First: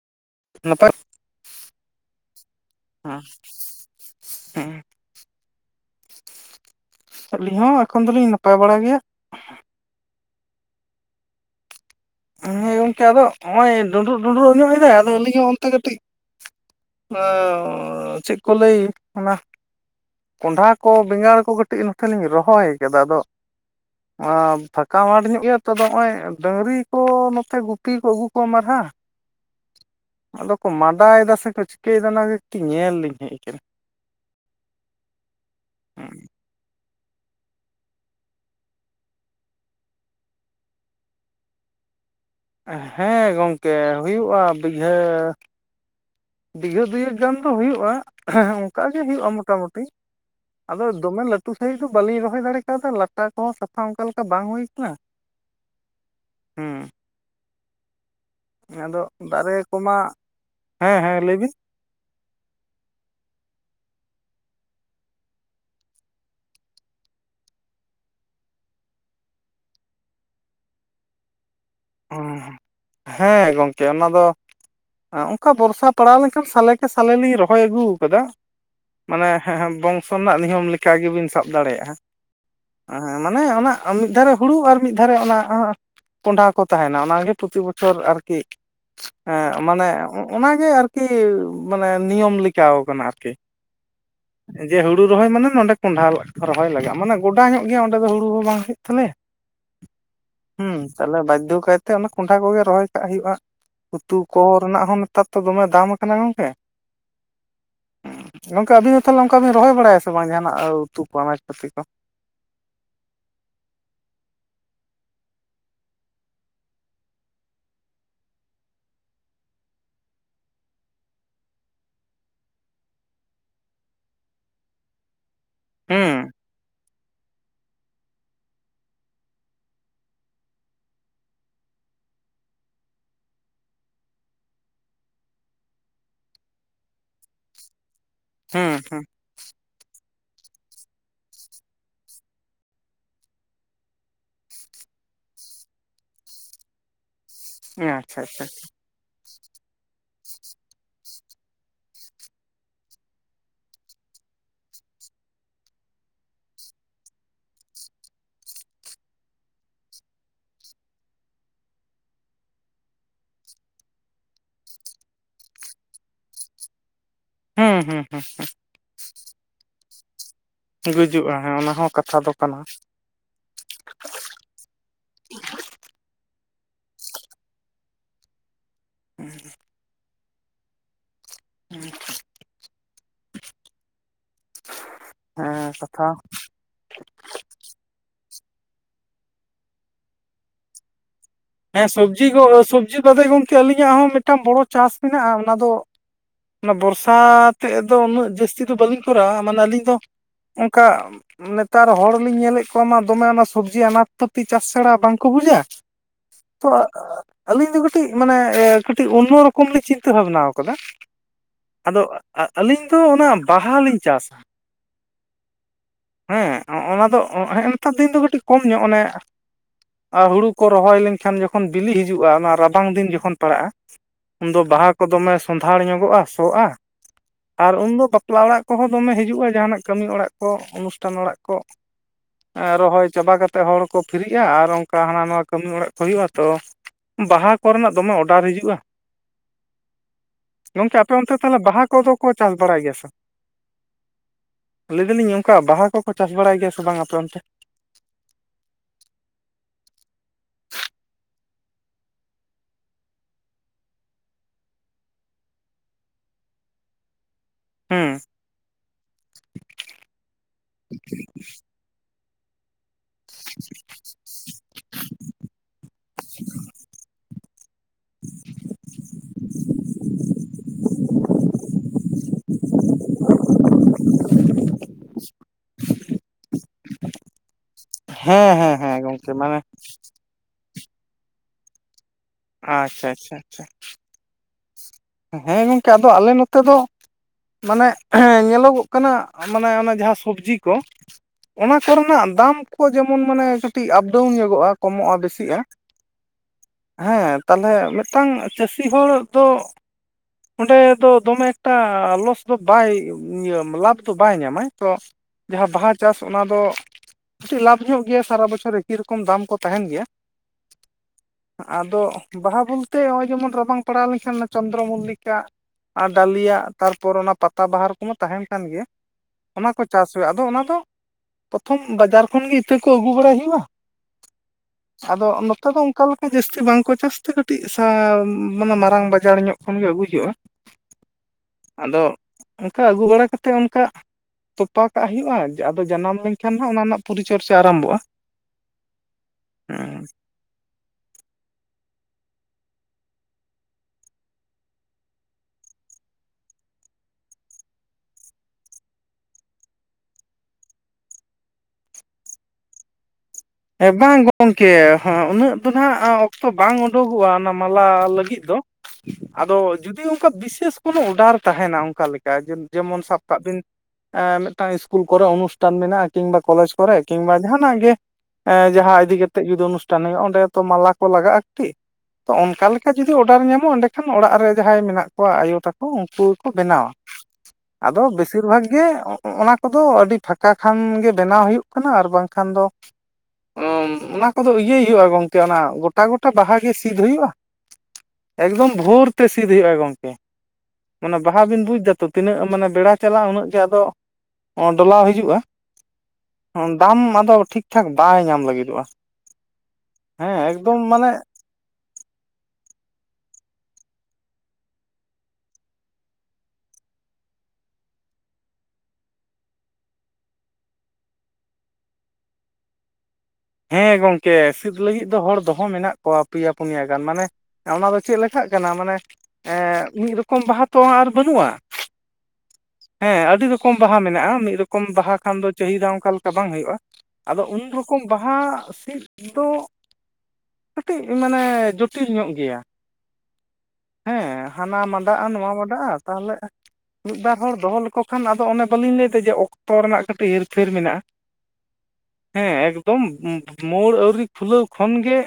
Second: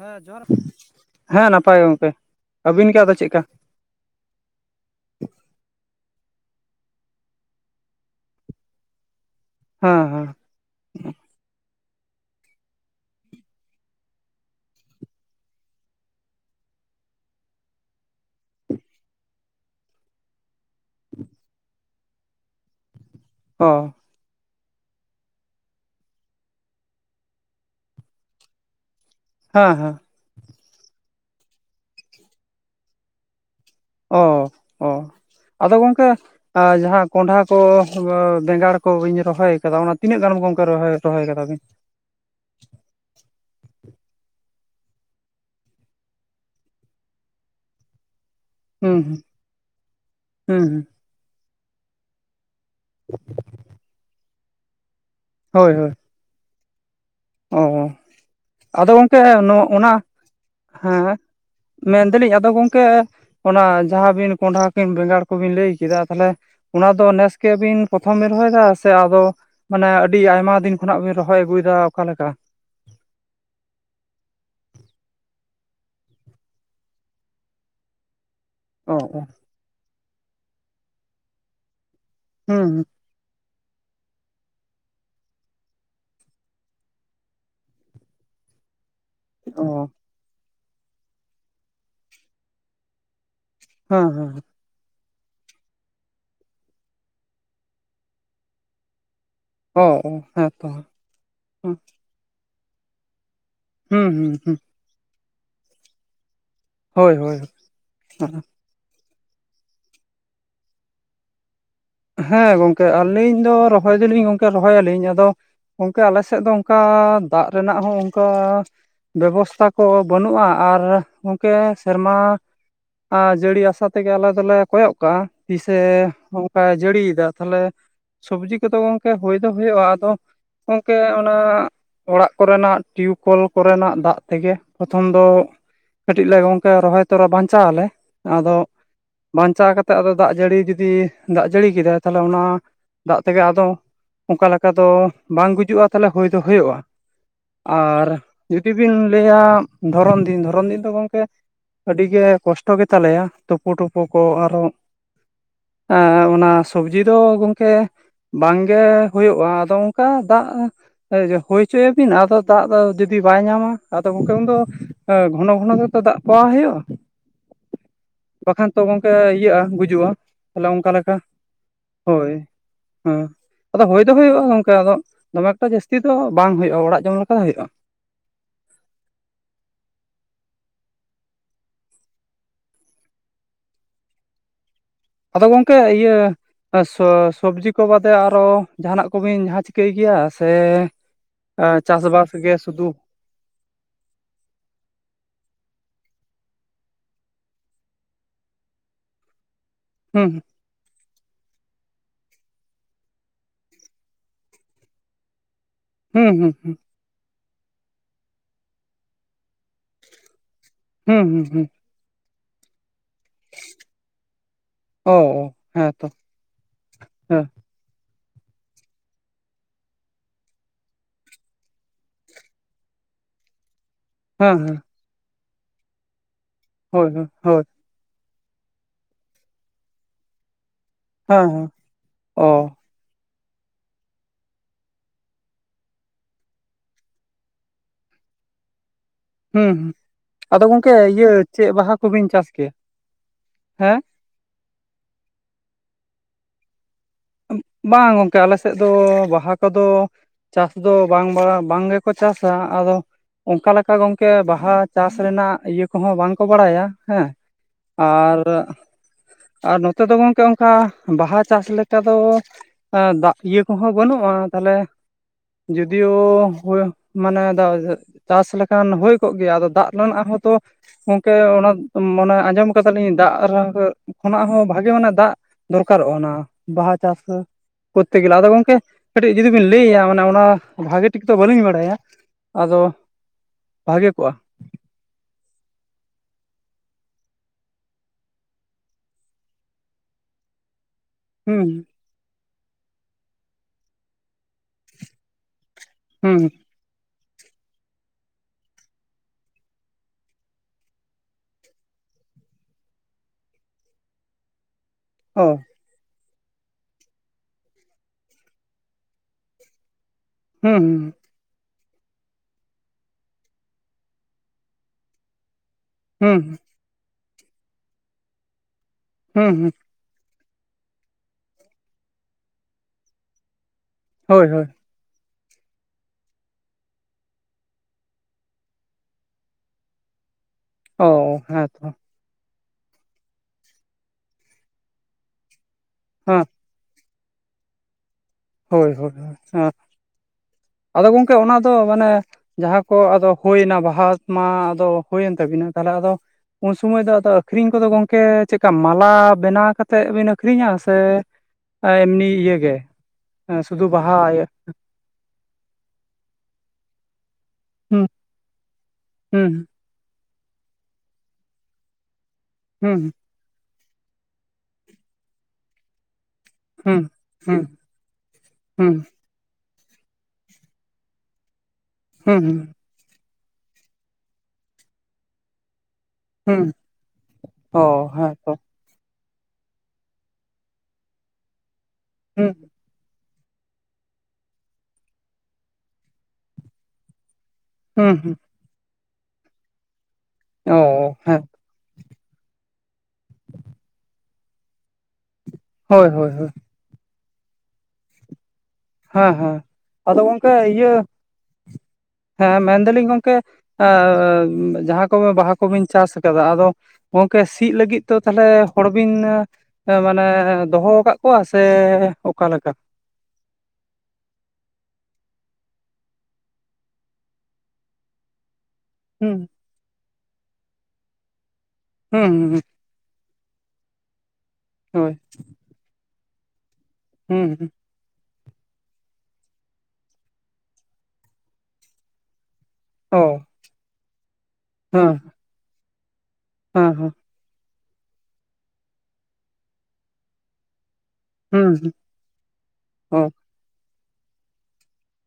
ᱦᱮᱸ ᱡᱚᱦᱟᱸᱨ ᱱᱟᱯᱟᱭ [inaudible] ᱦᱮᱸ ᱱᱟᱯᱟᱭ ᱜᱚᱝᱠᱮ ᱟᱹᱵᱤᱱ ᱜᱮ ᱟᱫᱚ ᱪᱮᱜᱠᱟ? ᱦᱮᱸ ᱟᱹᱞᱤᱧ ᱦᱚᱸ ᱮᱠᱷᱚᱱ ᱫᱚᱞᱤᱧ ᱱᱟᱯᱟᱭ ᱵᱟᱲᱟ ᱜᱮᱭᱟ᱾ ᱦᱮᱸ ᱦᱮᱸ᱾ ᱦᱮᱸ ᱜᱚᱝᱠᱮ ᱟᱫᱚ ᱱᱚᱜᱼᱚᱭ ᱰᱩᱸᱱᱰᱨᱩᱜ ᱰᱩᱸᱱᱰᱨᱩᱜ ᱧᱚᱜ ᱮᱫᱟᱭ ᱟᱫᱚ ᱟᱹᱞᱤᱧ ᱦᱚᱸ ᱚᱱᱛᱮ ᱠᱟᱹᱴᱤᱡ ᱚ ᱪᱮᱫ ᱠᱚ ᱞᱟᱹᱭ ᱚᱱᱟ ᱠᱚᱸᱰᱷᱟ ᱠᱚ ᱵᱮᱸᱜᱟᱲ ᱠᱚ ᱠᱟᱹᱴᱤᱡ ᱱᱚᱛᱮᱞᱤᱧ ᱨᱚᱦᱚᱭ ᱠᱟᱫᱟ ᱟᱫᱚ ᱚ᱾ ᱟ ᱯᱷᱟᱸᱠᱟ ᱢᱟᱴ ᱧᱚᱜ ᱜᱮᱭᱟ ᱛᱚ ᱟᱫᱚ ᱦᱚᱸᱼᱚᱭ ᱰᱟᱹᱝᱨᱤ ᱠᱚ ᱱᱚᱛᱮ ᱜᱩᱯᱤ ᱠᱚ ᱟᱹᱜᱩ ᱠᱚᱣᱟ ᱢᱟᱨᱦᱟ᱾ ᱦᱮᱸ ᱦᱮᱸ᱾ ᱟᱫᱚ ᱠᱚ ᱢᱟᱰᱟᱭ ᱫᱟ ᱥᱮ ᱠᱚ ᱪᱤᱠᱟᱹᱭᱫᱟ ᱚᱱᱟᱜᱮ ᱠᱟᱹᱴᱤᱡ ᱧᱮᱞ ᱞᱤᱧ ᱦᱮᱡ ᱠᱟᱱᱟ᱾ ᱚ ᱚ ᱟᱫᱚ ᱜᱚᱝᱠᱮ ᱟ ᱡᱟᱦᱟᱸ ᱠᱚᱸᱰᱷᱟ ᱠᱚ ᱵᱮᱸᱜᱟᱲ ᱠᱚ ᱵᱤᱱ ᱨᱚᱦᱚᱭ ᱠᱟᱫᱟ ᱚᱱᱟ ᱛᱤᱱᱟᱹᱜ ᱜᱟᱱ ᱜᱚᱢᱠᱮ ᱨᱚᱦᱚᱭ ᱨᱚᱦᱚᱭ ᱠᱟᱫᱟ ᱵᱤᱱ? ᱦᱮᱸ ᱜᱚᱢᱠᱮ ᱦᱩᱭᱩᱜᱼᱟ ᱵᱤᱜᱷᱟᱹ ᱵᱤᱜᱷᱟᱹ ᱫᱩᱭ ᱮᱠ ᱜᱟᱱ ᱫᱚ ᱦᱩᱭᱩᱜᱼᱟ, ᱦᱮᱸ ᱦᱮᱸ ᱚᱱᱠᱟᱜ ᱦᱩᱸ ᱜᱮ ᱦᱩᱸ ᱦᱩᱭᱩᱜᱼᱟ ᱢᱚᱴᱟᱢᱩᱴᱤ ᱦᱩᱸ ᱟᱫᱚ ᱫᱚᱢᱮ ᱞᱟᱹᱴᱩ ᱥᱟᱺᱦᱤᱡ ᱫᱚ ᱵᱟᱹᱞᱤᱧ ᱨᱚᱦᱚᱭ ᱫᱟᱲᱮ ᱟᱠᱟᱫᱟ ᱞᱟᱴᱟ ᱠᱚᱦᱚᱸ ᱥᱟᱯᱷᱟ ᱚᱱᱠᱟ ᱞᱮᱠᱟ ᱵᱟᱝ ᱦᱩᱭ ᱠᱟᱱᱟ ᱾ ᱦᱳᱭ ᱦᱳᱭ ᱾ ᱦᱮᱸ ᱚ ᱟᱫᱚ ᱜᱚᱢᱠᱮ ᱫᱟᱨᱮ ᱱᱚ ᱚᱱᱟ ᱠᱚᱢᱟ ᱦᱮᱸ ᱢᱮᱱᱫᱟᱞᱤᱧ ᱟᱫᱚ ᱜᱚᱝᱠᱮ ᱚᱱᱟ ᱡᱟᱦᱟᱸ ᱵᱤᱱ ᱠᱚᱸᱰᱷᱟ ᱠᱤᱱ ᱵᱮᱸᱜᱟᱲ ᱠᱚᱵᱤᱱ ᱞᱟᱹᱭ ᱠᱮᱫᱟ ᱛᱟᱦᱚᱞᱮ ᱚᱱᱟ ᱫᱚ ᱱᱮᱥ ᱜᱮᱵᱤᱱ ᱯᱨᱚᱛᱷᱚᱢ ᱵᱤᱱ ᱨᱚᱦᱚᱭᱮᱫᱟ ᱥᱮ ᱟᱫᱚ ᱢᱟᱱᱮ ᱟᱹᱰᱤ ᱟᱭᱢᱟ ᱫᱤᱱ ᱠᱷᱚᱱᱟᱜ ᱵᱤᱱ ᱨᱚᱦᱚᱭ ᱟᱹᱜᱩᱭᱮᱫᱟ ᱚᱠᱟᱞᱮᱠᱟ? ᱦᱮᱸ ᱜᱚᱝᱠᱮ ᱚᱱᱟ ᱫᱚ ᱚᱱᱠᱟ ᱵᱚᱨᱥᱟ ᱯᱟᱲᱟᱣ ᱞᱮᱱᱠᱷᱟᱱ ᱥᱟᱞᱮ ᱠᱮ ᱥᱟᱞᱮ ᱞᱤᱧ ᱨᱚᱦᱚᱭ ᱟᱹᱜᱩ ᱟᱠᱟᱫᱟ ᱚ ᱾ ᱚ ᱢᱟᱱᱮ ᱦᱮᱸ ᱵᱚᱝᱥᱚ ᱨᱮᱱᱟᱜ ᱱᱤᱭᱚᱢ ᱞᱮᱠᱟ ᱜᱮᱵᱤᱱ ᱥᱟᱵ ᱫᱟᱲᱮᱭᱟᱜᱼᱟ ᱾ ᱦᱩᱸ ᱦᱩᱸ ᱦᱮᱸ ᱢᱟᱱᱮ ᱚᱱᱟ ᱢᱤᱫ ᱫᱷᱟᱨᱮ ᱦᱳᱲᱳ ᱟᱨ ᱢᱤᱫ ᱫᱷᱟᱨᱮ ᱚᱱᱟ ᱠᱚᱸᱰᱷᱟ ᱾ ᱠᱚ ᱛᱟᱦᱮᱱᱟ ᱚᱱᱟᱜᱮ ᱯᱨᱚᱛᱤ ᱵᱚᱪᱷᱚᱨ ᱟᱨᱠᱤ ᱮᱻ ᱢᱟᱱᱮ ᱚ ᱚᱱᱟᱜᱮ ᱟᱨᱠᱤ ᱢᱟᱱᱮ ᱱᱤᱭᱚᱢ ᱞᱮᱠᱟᱣᱟᱠᱟᱱᱟ ᱟᱨᱠᱤ ᱾ ᱦᱮᱸ ᱦᱮᱸ ᱦᱮᱸ ᱾ ᱡᱮ ᱦᱳᱲᱳ ᱨᱚᱦᱚᱭ ᱢᱟᱱᱮ ᱱᱚᱸᱰᱮ ᱠᱚᱸᱰᱷᱟ ᱨᱚᱦᱚᱭ ᱞᱟᱜᱟᱜᱼᱟ ᱢᱟᱱᱮ ᱜᱚᱰᱟ ᱧᱚᱜ ᱜᱮᱭᱟ ᱚᱸᱰᱮ ᱫᱚ ᱦᱳᱰᱳ ᱦᱚᱸ ᱵᱟᱝ ᱦᱩᱭᱩᱜ ᱛᱟᱞᱮᱭᱟ ᱾ ᱚ ᱚ ᱦᱮᱸ ᱛᱚ ᱾ ᱩᱛᱩ ᱠᱟᱭᱛᱮ ᱚᱱᱟ ᱠᱚᱸᱰᱷᱟ ᱠᱚᱜᱮ ᱨᱚᱦᱚᱭ ᱠᱟᱜ ᱦᱩᱭᱩᱜᱼᱟ ᱩᱛᱩ ᱦᱩᱸ ᱠᱚ ᱦᱩᱸ ᱨᱮᱱᱟᱜ ᱦᱚᱸ ᱱᱮᱛᱟᱨ ᱛᱚ ᱫᱚᱢᱮ ᱫᱟᱢ ᱟᱠᱟᱱᱟ ᱜᱚᱝᱠᱮ ᱾ ᱦᱳᱭ ᱦᱳᱭ [unintelligible] ᱜᱚᱝᱠᱮ ᱟᱹᱵᱤᱱ ᱫᱚ ᱛᱟᱦᱚᱞᱮ ᱚᱱᱠᱟ ᱵᱤᱱ ᱨᱚᱦᱚᱭ ᱵᱟᱲᱟᱭᱟ ᱥᱮ ᱵᱟᱝ ᱡᱟᱦᱟᱸᱱᱟᱜ ᱩᱛᱩ ᱠᱚ ᱟᱱᱟᱡᱯᱟᱹᱛᱤ ᱠᱚ? ᱦᱮᱸ ᱜᱚᱝᱠᱮ ᱟᱹᱞᱤᱧ ᱫᱚ ᱨᱚᱦᱚᱭ ᱫᱚᱞᱤᱧ ᱜᱚᱝᱠᱮ ᱨᱚᱦᱚᱭᱟᱞᱤᱧ ᱟᱫᱚ ᱜᱚᱝᱠᱮ ᱟᱞᱮ ᱥᱮᱫ ᱫᱚ ᱚᱱᱠᱟ ᱫᱟᱜ ᱨᱮᱱᱟᱜ ᱦᱚᱸ ᱚᱱᱠᱟ ᱵᱮᱵᱚᱥᱛᱟ ᱠᱚ ᱵᱟᱹᱱᱩᱜᱼᱟ ᱟᱨ ᱜᱚᱝᱠᱮ ᱥᱮᱨᱢᱟ ᱟᱨ ᱡᱟᱹᱲᱤ ᱟᱥᱟ ᱛᱮᱜᱮ ᱟᱞᱮ ᱫᱚᱞᱮ ᱠᱚᱭᱚᱜ ᱠᱟᱜᱼᱟ ᱛᱤᱥᱮ ᱦᱩᱸ ᱡᱟᱹᱲᱤᱭᱮᱫᱟ ᱛᱟᱦᱞᱮ ᱥᱚᱵᱡᱤ ᱠᱚᱫᱚ ᱜᱚᱝᱠᱮ ᱦᱩᱭ ᱫᱚ ᱦᱩᱭᱩᱜᱼᱟ ᱟᱫᱚ ᱜᱚᱝᱠᱮ ᱚᱱᱟ ᱚᱲᱟᱜ ᱠᱚᱨᱮᱱᱟᱜ ᱴᱤᱭᱩᱠᱚᱞ ᱠᱚᱨᱮᱱᱟᱜ ᱫᱟᱜ ᱛᱮᱜᱮ ᱯᱨᱚᱛᱷᱚᱢ ᱫᱚ ᱠᱟᱹᱴᱤᱡ ᱞᱮ ᱜᱚᱝᱠᱮ ᱨᱚᱦᱚᱭ ᱛᱚᱨᱟ ᱵᱟᱧᱪᱟᱣ ᱟᱞᱮ ᱟᱫᱚ ᱦᱩᱸ ᱵᱟᱧᱪᱟᱣ ᱠᱟᱛᱮᱫ ᱟᱫᱚ ᱫᱟᱜ ᱡᱟᱹᱲᱤ ᱡᱩᱫᱤ ᱫᱟᱜ ᱡᱟᱹᱲᱤ ᱠᱮᱫᱟᱭ ᱛᱟᱦᱞᱮ ᱚᱱᱟ ᱫᱟᱜ ᱛᱮᱜᱮ ᱟᱫᱚ ᱚᱱᱠᱟ ᱞᱮᱠᱟ ᱫᱚ ᱵᱟᱝ ᱜᱩᱡᱩᱜᱼᱟ ᱛᱟᱦᱞᱮ ᱦᱩᱭ ᱫᱚ ᱦᱩᱭᱩᱜᱼᱟ ᱦᱩᱸ ᱟᱨ ᱟᱪᱪᱷᱟ ᱟᱪᱪᱷᱟ ᱡᱩᱫᱤ ᱵᱤᱱ ᱞᱟᱹᱭᱟ ᱫᱷᱚᱨᱚᱱ ᱫᱤᱱ ᱫᱷᱚᱨᱚᱱ ᱫᱤᱱ ᱫᱚ ᱜᱚᱝᱠᱮ ᱟᱹᱰᱤ ᱜᱮ ᱠᱚᱥᱴᱚ ᱜᱮᱛᱟᱞᱮᱭᱟ ᱛᱩᱯᱩ ᱴᱩᱯᱩ ᱠᱚ ᱟᱨᱚ ᱟ ᱚᱱᱟ ᱥᱚᱵᱽᱡᱤ ᱫᱚ ᱜᱚᱝᱠᱮ ᱵᱟᱝᱜᱮ ᱦᱩᱭᱩᱜ-ᱟ ᱟᱫᱚ ᱚᱱᱠᱟ ᱫᱟᱜ ᱮᱭ ᱡᱮ ᱦᱩᱭ ᱦᱚᱪᱚᱭᱟᱵᱤᱱ ᱟᱫᱚ ᱫᱟᱜ ᱫᱚ ᱡᱩᱫᱤ ᱵᱟᱭ ᱧᱟᱢᱟ ᱟᱫᱚ ᱜᱚᱢᱠᱮ ᱩᱱ ᱫᱚ ᱟ ᱜᱷᱚᱱᱚ ᱜᱷᱚᱱᱚ ᱜᱮᱛᱚ ᱫᱟᱜ ᱯᱟᱣᱟᱣ ᱦᱩᱭᱩᱜᱼᱟ ᱾ ᱦᱮᱸ ᱦᱮᱸ ᱦᱮᱸ ᱦᱮᱸ ᱾ ᱛᱚ ᱜᱚᱝᱠᱮ ᱤᱭᱟᱹᱜᱼᱟ ᱜᱩᱡᱩᱜᱼᱟ ᱛᱟᱦᱚᱞᱮ ᱚᱱᱠᱟ ᱜᱩᱡᱩᱜᱼᱟ ᱦᱮᱸ ᱚᱱᱟ ᱦᱚᱸ ᱠᱟᱛᱷᱟ ᱫᱚ ᱠᱟᱱᱟ ᱾ ᱦᱩᱸ ᱟᱫᱚ ᱦᱳᱭ ᱫᱚ ᱦᱳᱭᱩᱜᱼᱟ ᱜᱚᱝᱠᱮ ᱟᱫᱚ ᱫᱚᱢᱮ ᱮᱠᱴᱟ ᱡᱟᱹᱥᱛᱤ ᱫᱚ ᱵᱟᱝ ᱦᱩᱭᱩᱜᱼᱟ ᱚᱲᱟᱜ ᱡᱚᱢ ᱞᱮᱠᱟ ᱫᱚ ᱦᱩᱭᱩᱜᱼᱟ ᱾ [inaudible] ᱩᱸ [inaudible] ᱟᱫᱚ ᱜᱚᱝᱠᱮ ᱠᱟᱛᱷᱟ ᱤᱭᱟᱹ ᱥᱚ ᱥᱚᱵᱽᱡᱤ ᱠᱚ ᱵᱟᱫᱮ ᱟᱨᱚ ᱡᱟᱦᱟᱸᱱᱟᱜ ᱠᱚᱵᱤᱱ ᱡᱟᱦᱟᱸ ᱪᱤᱠᱟᱹᱭ ᱜᱮᱭᱟ ᱥᱮ ᱦᱮᱸ ᱥᱚᱵᱽᱡᱤ ᱪᱟᱥᱵᱟᱥ ᱜᱮ ᱠᱚᱜᱮ ᱥᱩᱫᱷᱩ ᱥᱚᱵᱽᱡᱤ ᱵᱟᱫᱮ ᱜᱚᱝᱠᱮ ᱟᱹᱞᱤᱧᱟᱜ ᱦᱚᱸ ᱢᱤᱜᱴᱟᱝ ᱵᱚᱲᱚ ᱪᱟᱥ ᱢᱮᱱᱟᱜᱼᱟ ᱚᱱᱟ ᱫᱚ ᱚᱱᱟ ᱵᱚᱨᱥᱟ ᱛᱮᱜ ᱫᱚ ᱩᱱᱟᱹᱜ ᱡᱟᱹᱥᱛᱤ ᱫᱚ ᱵᱟᱹᱞᱤᱧ ᱠᱚᱨᱟᱣᱟ ᱢᱟᱱᱮ ᱟᱹᱞᱤᱧ ᱫᱚ ᱦᱩᱸ ᱦᱩᱸ᱾ ᱚᱝᱠᱟ ᱱᱮᱛᱟᱨ ᱦᱚᱲ ᱞᱤᱧ ᱧᱮᱞᱮᱜ ᱠᱚᱣᱟ ᱢᱟ ᱫᱚᱢᱮ ᱚᱱᱟ ᱥᱚᱵᱽᱡᱤ ᱟᱱᱟᱴ ᱯᱟᱹᱛᱤ ᱪᱟᱥ ᱪᱷᱟᱲᱟ ᱵᱟᱝᱠᱚ ᱵᱩᱡᱟ᱾ ᱦᱩᱸ ᱦᱩᱸ ᱛᱚ ᱦᱩᱸ ᱟᱹᱞᱤᱧ ᱫᱚ ᱠᱟᱹᱴᱤᱜ ᱢᱟᱱᱮ ᱠᱟᱹᱴᱤᱜ ᱚᱱᱱᱚ ᱨᱚᱠᱚᱢ ᱞᱤᱧ ᱪᱤᱱᱛᱟᱹ ᱵᱷᱟᱵᱱᱟᱣ ᱠᱟᱫᱟ᱾ ᱦᱩᱸ ᱦᱩᱸ ᱦᱩᱸ, ᱟᱫᱚ ᱟ ᱟᱹᱞᱤᱧ ᱫᱚ ᱚᱱᱟ ᱵᱟᱦᱟ ᱞᱤᱧ ᱪᱟᱥᱟ ᱚ ᱚ ᱦᱮᱸ ᱛᱚ ᱦᱮᱸ ᱚᱱᱟ ᱫᱚ ᱚ ᱦᱮᱸ ᱮ ᱚᱱᱮ ᱱᱮᱛᱟᱨ ᱫᱤᱱ ᱫᱚ ᱠᱟᱹᱴᱤᱜ ᱠᱚᱢ ᱧᱚᱜ ᱚᱱᱮ ᱟᱨ ᱦᱩᱲᱩ ᱠᱚ ᱨᱚᱦᱚᱭ ᱞᱮᱱᱠᱷᱟᱱ ᱡᱚᱠᱷᱚᱱ ᱵᱤᱞᱤ ᱦᱤᱡᱩᱜᱼᱟ ᱚᱱᱟ ᱨᱟᱵᱟᱝ ᱫᱤᱱ ᱡᱚᱠᱷᱚᱱ ᱯᱟᱲᱟᱜᱼᱟ ᱩᱱ ᱦᱮᱸ ᱫᱚ ᱦᱮᱸ ᱵᱟᱦᱟ ᱠᱚ ᱫᱚᱢᱮ ᱥᱚᱸᱫᱷᱟᱲ ᱧᱚᱜᱚᱜᱼᱟ ᱥᱚᱜᱼᱟ ᱦᱳᱭ ᱦᱳᱭ ᱦᱳᱭ ᱟᱨ ᱩᱱ ᱫᱚ ᱵᱟᱠ ᱵᱟᱯᱞᱟ ᱚᱲᱟᱜ ᱠᱚᱦᱚᱸ ᱫᱚᱢᱮ ᱦᱤᱡᱩᱜᱼᱟ ᱡᱟᱦᱟᱸᱱᱟᱜ ᱠᱟᱹᱢᱤ ᱚᱲᱟᱜ ᱠᱚ ᱚᱱᱩᱥ ᱴᱟᱱ ᱚᱲᱟᱜ ᱦᱮᱸ ᱠᱚ ᱦᱮᱸ ᱚ ᱨᱚᱦᱚᱭ ᱪᱟᱵᱟ ᱠᱟᱛᱮᱜ ᱦᱚᱲ ᱠᱚ ᱯᱷᱤᱨᱤᱜᱼᱟ ᱟᱨ ᱚᱝᱠᱟ ᱦᱟᱱᱟ ᱱᱚᱣᱟ, ᱠᱟᱹᱢᱤ ᱚᱲᱟᱜ ᱠᱚ ᱦᱩᱭᱩᱜᱼᱟ ᱛᱚ ᱵᱟᱦᱟ ᱠᱚᱨᱮᱱᱟᱜ ᱫᱚᱢᱮ ᱚᱰᱟᱨ ᱦᱤᱡᱩᱜᱼᱟ᱾ ᱦᱩᱸ ᱦᱩᱸ ᱟᱫᱚ ᱜᱚᱝᱠᱮ ᱜᱝᱠᱮ ᱟᱯᱮ ᱤᱭᱟᱹ ᱚᱱᱛᱮ ᱛᱟᱞᱦᱮ ᱪᱮᱫ ᱵᱟᱦᱟ ᱠᱚᱫᱚ ᱠᱚᱵᱤᱱ ᱠᱚ ᱪᱟᱥ ᱵᱟᱲᱟᱭ ᱜᱮᱭᱟ ᱥᱮ? ᱦᱮᱸ ᱞᱟᱹᱭ ᱫᱟᱹᱞᱤᱧ ᱜᱚᱝᱠᱮ ᱵᱟᱦᱟ ᱠᱚᱠᱚ ᱪᱟᱥ ᱵᱟᱲᱟᱭ ᱜᱮᱭᱟ ᱥᱮ ᱵᱟᱝ ᱟᱯᱮ ᱚᱱᱛᱮ? ᱵᱟᱝ ᱜᱚᱝᱠᱮ ᱟᱞᱮ ᱥᱮᱜ ᱫᱚ ᱵᱟᱦᱟ ᱠᱚᱫᱚ ᱪᱟᱥ ᱫᱚ ᱵᱟᱝ ᱵᱟᱲᱟ ᱵᱟᱝ ᱜᱮᱠᱚ ᱪᱟᱥᱟ ᱟᱫᱚ, ᱚᱝᱠᱟ ᱞᱮᱠᱟ ᱜᱚᱝᱠᱮ ᱵᱟᱦᱟ ᱪᱟᱥ ᱨᱮᱱᱟᱜ ᱤᱭᱟᱹ ᱠᱚᱦᱚᱸ ᱵᱟᱝ ᱠᱚ ᱵᱟᱲᱟᱭᱟ ᱦᱮᱸ᱾ ᱦᱩᱸ ᱟᱨ ᱟᱨ ᱱᱚᱛᱮ ᱫᱚ ᱜᱚᱝᱠᱮ ᱚᱝᱠᱟ ᱵᱟᱦᱟ ᱪᱟᱥ ᱞᱮᱠ ᱱᱮᱛᱟᱨ‌ ᱫᱚ ᱫᱟᱜᱽ ᱟᱸ ᱤᱭᱟᱹ ᱠᱚᱦᱚᱸ ᱵᱟᱹᱱᱩᱜᱼᱟ ᱛᱟᱞᱦᱚᱞᱮ ᱡᱚᱫᱤᱭᱚ ᱦᱚᱭ ᱢᱟᱱᱮ ᱫᱟᱜᱽ ᱪᱟᱥ ᱞᱮᱠᱷᱟᱱ ᱦᱳᱭ ᱠᱚᱜ ᱜᱮᱭᱟ ᱟᱫᱚ ᱫᱟᱜᱽ ᱨᱮᱱᱟᱜ ᱦᱚᱸ ᱛᱚ, ᱜᱚᱝᱠᱮ ᱚᱱᱟ ᱢᱟᱱᱮ ᱟᱸᱡᱚᱢ ᱠᱟᱫᱟᱞᱤᱧ ᱫᱟᱜᱽ ᱨᱟᱬᱝᱜᱟᱹ ᱠᱷᱚᱱᱟᱜ ᱦᱚᱸ ᱵᱷᱟᱜᱤ ᱚᱱᱟ ᱫᱟᱜᱽ ᱫᱚᱨᱠᱟᱨᱚᱜᱼᱟ ᱚᱱᱟ᱾ ᱵᱟᱦᱟ ᱪᱟᱥ ᱠᱚ ᱠᱚᱨᱛᱮ ᱜᱮᱞᱮ ᱟᱫᱚ ᱦᱮᱸ ᱜᱚᱝᱠᱮ ᱦᱮᱸ ᱦᱮᱸ ᱜᱚᱝᱠᱮ ᱠᱟᱹᱴᱤᱜ ᱡᱩᱫᱤ ᱢᱟᱱᱮ ᱵᱤᱱ ᱞᱟᱹᱭᱟ ᱢᱟᱱᱮ ᱚᱱᱟ ᱵᱷᱟᱜᱤ ᱴᱷᱤᱠ ᱛᱚ ᱵᱟᱹᱞᱤᱧ ᱵᱟᱲᱟᱭᱟ ᱟᱫᱚ ᱟᱪᱪᱷᱟ ᱟᱪᱪᱷᱟ ᱟᱪᱪᱷᱟ ᱵᱷᱟᱜᱮ ᱠᱚᱜᱼᱟ᱾ ᱦᱮᱸ ᱜᱚᱝᱠᱮ ᱟᱫᱚ ᱟᱞᱮ ᱱᱚᱛᱮ ᱫᱚ ᱢᱟᱱᱮ ᱧᱮᱞᱚᱜᱚᱜ ᱠᱟᱱᱟ ᱢᱟᱱᱮ ᱚᱱᱟ ᱡᱟᱦᱟᱸ ᱥᱚᱵᱽᱡᱤ ᱠᱚ ᱚᱱᱟ ᱦᱩᱸ ᱠᱚᱨᱮᱱᱟᱜ ᱫᱟᱢ ᱠᱚ ᱡᱮᱢᱚᱱ ᱢᱟᱱᱮ ᱠᱟᱹᱴᱤᱜ ᱟᱯᱰᱟᱣᱩᱱ ᱧᱚᱜᱚᱜᱼᱟ ᱠᱚᱢᱚᱜᱼᱟ ᱵᱮᱥᱤᱜᱼᱟ᱾ ᱦᱩᱸ ᱦᱩᱸ ᱦᱮᱸ ᱛᱟᱦᱚᱞᱮ ᱢᱤᱜᱴᱟᱝ ᱪᱟᱹᱥᱤ ᱦᱚᱲ ᱫᱚ ᱚᱸᱰᱮ ᱫᱚ ᱫᱚᱢᱮ ᱮᱠᱴᱟ ᱞᱚᱥ ᱫᱚ ᱵᱟᱭ ᱞᱟᱵᱷ ᱫᱚ ᱵᱟᱭ ᱧᱟᱢᱟᱣ ᱛᱚ ᱚ ᱡᱟᱦᱟᱸ ᱵᱟᱦᱟ ᱪᱟᱥ ᱚᱱᱟ ᱫᱚ ᱠᱟᱹᱴᱤᱜ ᱞᱟᱵᱷ ᱧᱚᱜ ᱜᱮᱭᱟ ᱥᱟᱨᱟ ᱵᱚᱪᱷᱚᱨ ᱮᱠᱤ ᱨᱚᱠᱚᱢ ᱫᱟᱢ ᱠᱚ ᱛᱟᱦᱮᱸᱱ ᱜᱮᱭᱟ᱾ ᱦᱮᱸ ᱦᱩᱸᱦᱩᱸ, ᱟᱫᱚ ᱵᱟᱦᱟ ᱵᱚᱞᱛᱮ ᱦᱚᱸᱜᱼᱚᱭ ᱡᱮᱢᱚᱱ ᱨᱟᱵᱟᱝ ᱯᱟᱲᱟᱣ ᱞᱮᱱᱠᱷᱟᱱ ᱪᱚᱱᱫᱨᱚ ᱢᱚᱞᱞᱤᱠᱟ ᱟᱨ ᱦᱩᱸ ᱰᱟᱞᱤᱭᱟ ᱦᱩᱸ ᱛᱟᱨᱯᱚᱨ ᱚᱱᱟ ᱯᱟᱛᱟ ᱵᱟᱦᱟᱨ ᱠᱚᱢᱟ ᱛᱟᱦᱮᱸᱱ ᱠᱟᱱ ᱜᱮᱭᱟ᱾ ᱦᱩᱸ ᱚᱱᱟ ᱦᱩᱸ ᱠᱚ ᱪᱟᱥ ᱦᱩᱭᱩᱜᱼᱟ ᱟᱫᱚ ᱚᱱᱟ ᱫᱚ ᱯᱨᱚᱛᱷᱚᱢ ᱵᱟᱡᱟᱨ ᱠᱷᱚᱱ ᱜᱮ ᱤᱛᱟᱹ ᱠᱚ ᱟᱹᱜᱩ ᱵᱟᱲᱟᱭ ᱦᱩᱭᱩᱜᱼᱟ᱾ ᱦᱳᱭ ᱦᱳᱭ, ᱟᱫᱚ ᱱᱚᱛᱮ ᱫᱚ ᱚᱝᱠᱟ ᱞᱮᱠᱟ ᱡᱟᱹᱥᱛᱤ ᱵᱟᱝᱠᱚ ᱛᱮ ᱠᱟᱹᱴᱤᱜ ᱥᱟᱨ ᱢᱟᱱᱮ ᱢᱟᱨᱟᱝ ᱵᱟ ᱡᱟᱲ ᱧᱚᱜ ᱠᱷᱚᱱ ᱜᱮ ᱟᱹᱜᱩ ᱦᱩᱭᱩᱜᱼᱟ᱾ ᱚ ᱦᱮᱸ ᱛᱚ᱾ ᱚᱝᱠᱟ ᱟᱹᱜᱩ ᱵᱟᱲᱟ ᱠᱟᱛᱮᱜ ᱚᱱᱠᱟ ᱛᱚᱯᱟ ᱠᱟᱜ ᱦᱩᱭᱩᱜᱼᱟ ᱟᱫᱚ ᱡᱟᱱᱟᱢ ᱦᱮᱸ ᱞᱮᱱᱠᱷᱟᱱ ᱦᱟᱸᱜ ᱚᱱᱟ ᱱᱟᱜ ᱯᱚᱨᱤᱪᱚᱨᱪᱟ ᱟᱨᱟᱢᱵᱷᱚᱜᱼᱟ᱾ ᱦᱳᱭ ᱦᱳᱭ ᱦᱳᱭ ᱦᱮᱸ ᱟᱫᱚ ᱜᱚᱝᱠᱮ ᱚᱱᱟ ᱫᱚ ᱢᱟᱱᱮ ᱡᱟᱦᱟᱸ ᱠᱚ ᱟᱫᱚ ᱦᱩᱭᱱᱟ ᱵᱟᱦᱟ ᱢᱟ ᱟᱫᱚ ᱦᱩᱭᱮᱱ ᱛᱟᱵᱤᱱᱟ ᱛᱟᱞᱦᱮ ᱟᱫᱚ ᱩᱱ ᱥᱚᱢᱚᱭ ᱫᱚ ᱟᱫᱚ ᱟᱹᱠᱷᱨᱤᱧ ᱠᱚᱫᱚ ᱜᱚᱝᱠᱮ ᱪᱮᱜᱠᱟ ᱢᱟᱞᱟ ᱵᱮᱱᱟᱣ ᱠᱟᱛᱮᱜ ᱵᱤᱱ ᱟᱹᱠᱷᱨᱤᱧᱟ ᱥᱮ ᱟ ᱮᱢᱱᱤ ᱤᱭᱟᱹ ᱜᱮ? ᱥᱩᱫᱷᱩ ᱮ ᱵᱟᱦᱟ ᱵᱟᱝ ᱜᱚᱝᱠᱮ᱾ ᱦᱚᱸ ᱩᱱᱟᱹᱜ ᱫᱚ ᱱᱟᱜ ᱚᱠᱛᱚ ᱵᱟᱝ ᱩᱰᱩᱠᱚᱜᱼᱟ ᱚᱱᱟ ᱢᱟᱞᱟ ᱦᱩᱸ ᱞᱟᱹᱜᱤᱜ ᱫᱚ ᱦᱩᱸ ᱟᱫᱚ ᱡᱩᱫ ᱫᱤ ᱚᱝᱠᱟ ᱵᱤᱥᱮᱥ ᱠᱳᱱᱳ ᱚᱰᱟᱨ ᱛᱟᱦᱮᱸᱱᱟ ᱚᱝᱠᱟ ᱞᱮᱠᱟ ᱦᱩᱸ ᱡᱮ-ᱡᱮᱢᱚᱱ ᱥᱟᱵ ᱠᱟᱜ ᱵᱤᱱ ᱮᱸ ᱢᱤᱫᱴᱟᱝ ᱥᱠᱩᱞ ᱠᱚᱨᱮ ᱚᱱᱩᱥᱴᱷᱟᱱ ᱢᱮᱱᱟᱜᱼᱟ, ᱠᱤᱢᱵᱟ ᱠᱚᱞᱮᱡᱽ ᱠᱚᱨᱮ ᱦᱩᱸ ᱠᱤᱢᱵᱟ ᱦᱩᱸ ᱡᱟᱦᱟᱱᱟᱜ ᱜᱮ ᱮᱸ ᱦᱩᱸ ᱡᱟᱦᱟᱸ ᱤᱫᱤ ᱠᱟᱛᱮᱜ ᱡᱩᱫᱤ ᱚᱱᱩᱥᱴᱷᱟᱱ ᱦᱩᱭᱩᱜᱼᱟ ᱚᱸᱰᱮ ᱛᱚ ᱢᱟᱞᱟ ᱠᱚ ᱞᱟᱜᱟᱜᱼᱟ ᱴᱤᱜ ᱛᱚ ᱦᱩᱸ ᱚᱝᱠᱟ ᱞᱮ ᱠᱟ ᱡᱩᱫᱤ ᱚᱰᱟᱨ ᱧᱟᱢᱚᱜᱼᱟ ᱮᱸᱰᱮᱠᱷᱟᱱ ᱚᱲᱟᱜ ᱨᱮ ᱡᱟᱦᱟᱸᱭ ᱢᱮᱱᱟᱜ ᱠᱚᱣᱟ ᱟᱭᱳ ᱛᱟᱠ ᱠᱩ ᱩᱝᱠᱩ ᱜᱮᱠᱚ ᱦᱩᱸ ᱵᱮᱱᱟᱣᱟ ᱚ ᱟᱫᱚ ᱦᱮᱸ ᱵᱮᱥᱤᱨ ᱛᱚ ᱵᱷᱟᱜᱽ ᱜᱮ ᱚᱱᱟ ᱠᱚᱫᱚ ᱟᱹᱰᱤ ᱯᱷᱟᱠᱟ ᱠᱷᱟᱱ ᱜᱮ ᱵᱮᱱᱟᱣ ᱦᱩᱭᱩᱜ ᱠᱟᱱᱟ ᱟᱨ ᱵᱟᱝᱠᱷᱟᱱ ᱦᱩᱸ ᱫᱚ ᱚᱸ-ᱚᱱᱟ ᱠᱚᱫᱚ ᱤᱭᱟᱹᱭ ᱦᱩᱭᱩᱜᱼᱟ ᱜᱚᱝᱠᱮ ᱚᱱᱟ ᱜᱚᱴᱟ ᱜᱚᱴᱟ ᱵᱟᱦᱟ ᱜᱮ ᱥᱤᱫᱽ ᱦᱩᱭᱩᱜᱼᱟ᱾ ᱦᱩᱸ ᱦᱩᱸ ᱮᱠᱫᱚᱢ ᱵᱷᱳᱨ ᱛᱮ ᱥᱤᱫᱽ ᱦᱩᱭᱩᱜᱼᱟ ᱜᱚᱝᱠᱮ ᱚ ᱚᱱᱟ ᱦᱮᱸ ᱵᱟᱦᱟ ᱵᱤᱱ ᱵᱩᱡᱫᱟ ᱛᱚ? ᱛᱤᱱᱟᱹᱜ ᱢᱟᱱᱮ ᱵᱮᱲᱟ ᱪᱟᱞᱟᱜᱼᱟ ᱩᱱᱟᱹᱜ ᱜᱮ ᱟᱫᱚ ᱰᱚᱞᱟᱣ ᱦᱤᱡᱩᱜᱼᱟ᱾ ᱦᱳᱭ ᱦᱳᱭ ᱦᱳᱭ᱾ ᱫᱟᱢ ᱟᱫᱚ ᱴᱷᱤᱠ ᱴᱷᱟᱠ ᱵᱟᱭ ᱧᱟᱢ ᱞᱟᱹᱜᱤᱫᱚᱜᱼᱟ᱾ ᱦᱮᱸ ᱦᱮᱸ ᱟᱫᱚ ᱦᱮᱸ ᱜᱚᱝᱠᱮ ᱤᱭᱟᱹ ᱮᱠᱫᱚᱢ ᱢᱟᱱᱮ ᱦᱮᱸ ᱢᱮᱱᱫᱟᱞᱤᱧ ᱜᱚᱝᱠᱮ ᱮᱸ ᱡᱟᱦᱟᱸ ᱠᱚᱵᱮᱸ ᱵᱟᱦᱟ ᱠᱚᱵᱤᱱ ᱪᱟᱥ ᱠᱟᱫᱟ ᱟᱫᱚ ᱜᱚᱝᱠᱮ ᱥᱤᱜ ᱞᱟᱹᱜᱤᱫ ᱛᱚ ᱛᱟᱦᱞᱮ ᱦᱚᱲ ᱵᱤᱱ ᱮ ᱢᱟᱱᱮ ᱫᱚᱦᱚᱣ ᱠᱟᱜ ᱠᱚᱣᱟ ᱥᱮ ᱚᱠᱟᱞᱮᱠᱟ? ᱦᱮᱸ ᱜᱚᱝᱠᱮ ᱥᱤᱫᱽ ᱞᱟᱹᱜᱤᱫ ᱫᱚ ᱦᱚᱲ ᱫᱚᱦᱚ ᱢᱮᱱᱟᱜ ᱠᱚᱣᱟ ᱯᱮᱭᱟ ᱯᱩᱱᱭᱟᱹ ᱜᱟᱱ ᱢᱟᱱᱮ ᱚᱱᱟ ᱫᱚ ᱪᱮᱜ ᱞᱮᱠᱟᱜ ᱠᱟᱱᱟ ᱢᱟᱱᱮ ᱦᱩᱸ ᱮᱸ ᱢᱤᱜ ᱨᱚᱠᱚᱢ ᱵᱟᱦᱟ ᱛᱚ ᱟᱨ ᱵᱟᱹᱱᱩᱜᱼᱟ᱾ ᱦᱩᱸ ᱦᱩᱸ ᱦᱩᱸ ᱦᱮᱸ ᱟᱹᱰᱤ ᱨᱚᱠᱚᱢ ᱵᱟᱦᱟ ᱢᱮᱱᱟᱜᱼᱟ ᱢᱤᱜ ᱨᱚᱠᱚᱢ ᱦᱳᱭ ᱵᱟᱦᱟ ᱠᱷᱟᱱ ᱫᱚ ᱪᱟᱹᱦᱤᱫᱟ ᱚᱝᱠᱟ ᱞᱮᱠᱟ ᱵᱟᱝ ᱦᱩᱭᱩᱜᱼᱟ᱾ ᱟᱫᱚ ᱦᱩᱸ ᱩᱱ ᱦᱩᱸ ᱨᱚ ᱵᱟᱦᱟ ᱥᱤᱫᱽ ᱫᱚ ᱠᱟᱹᱴᱤᱡ ᱢᱟᱱᱮ ᱡᱚᱴᱤᱞ ᱧᱚᱜ ᱜᱮᱭᱟ᱾ ᱚ ᱦᱮᱸ ᱦᱟᱱᱟ ᱦᱮᱸ ᱢᱟᱸᱰᱟᱜᱼᱟ ᱱᱚᱣᱟ ᱢᱟᱸᱰᱟᱜᱼᱟ ᱛᱟᱦᱞᱮ ᱦᱮᱸ ᱦᱮᱸ ᱢᱤᱜ ᱵᱟ ᱦᱚᱲ ᱫᱚᱦᱚ ᱞᱮᱠᱚ ᱠᱷᱟᱱ ᱟᱫᱚ ᱚᱱᱮ ᱵᱟᱹᱞᱤᱧ ᱞᱟᱹᱭᱫᱟ ᱡᱮ ᱚᱠᱛᱚ ᱨᱮᱱᱟᱜ ᱠᱟᱹᱴᱤᱡ ᱦᱮᱨ-ᱯᱷᱮᱨ ᱢᱮᱱᱟᱜᱼᱟ᱾ ᱦᱩᱸ ᱦᱮᱸ ᱦᱩᱸ ᱚ [inaudible] ᱢᱳᱲ ᱟᱹᱣᱨᱤ ᱠᱷᱩᱞᱟᱹᱣ ᱠᱷᱚᱱ ᱜᱮ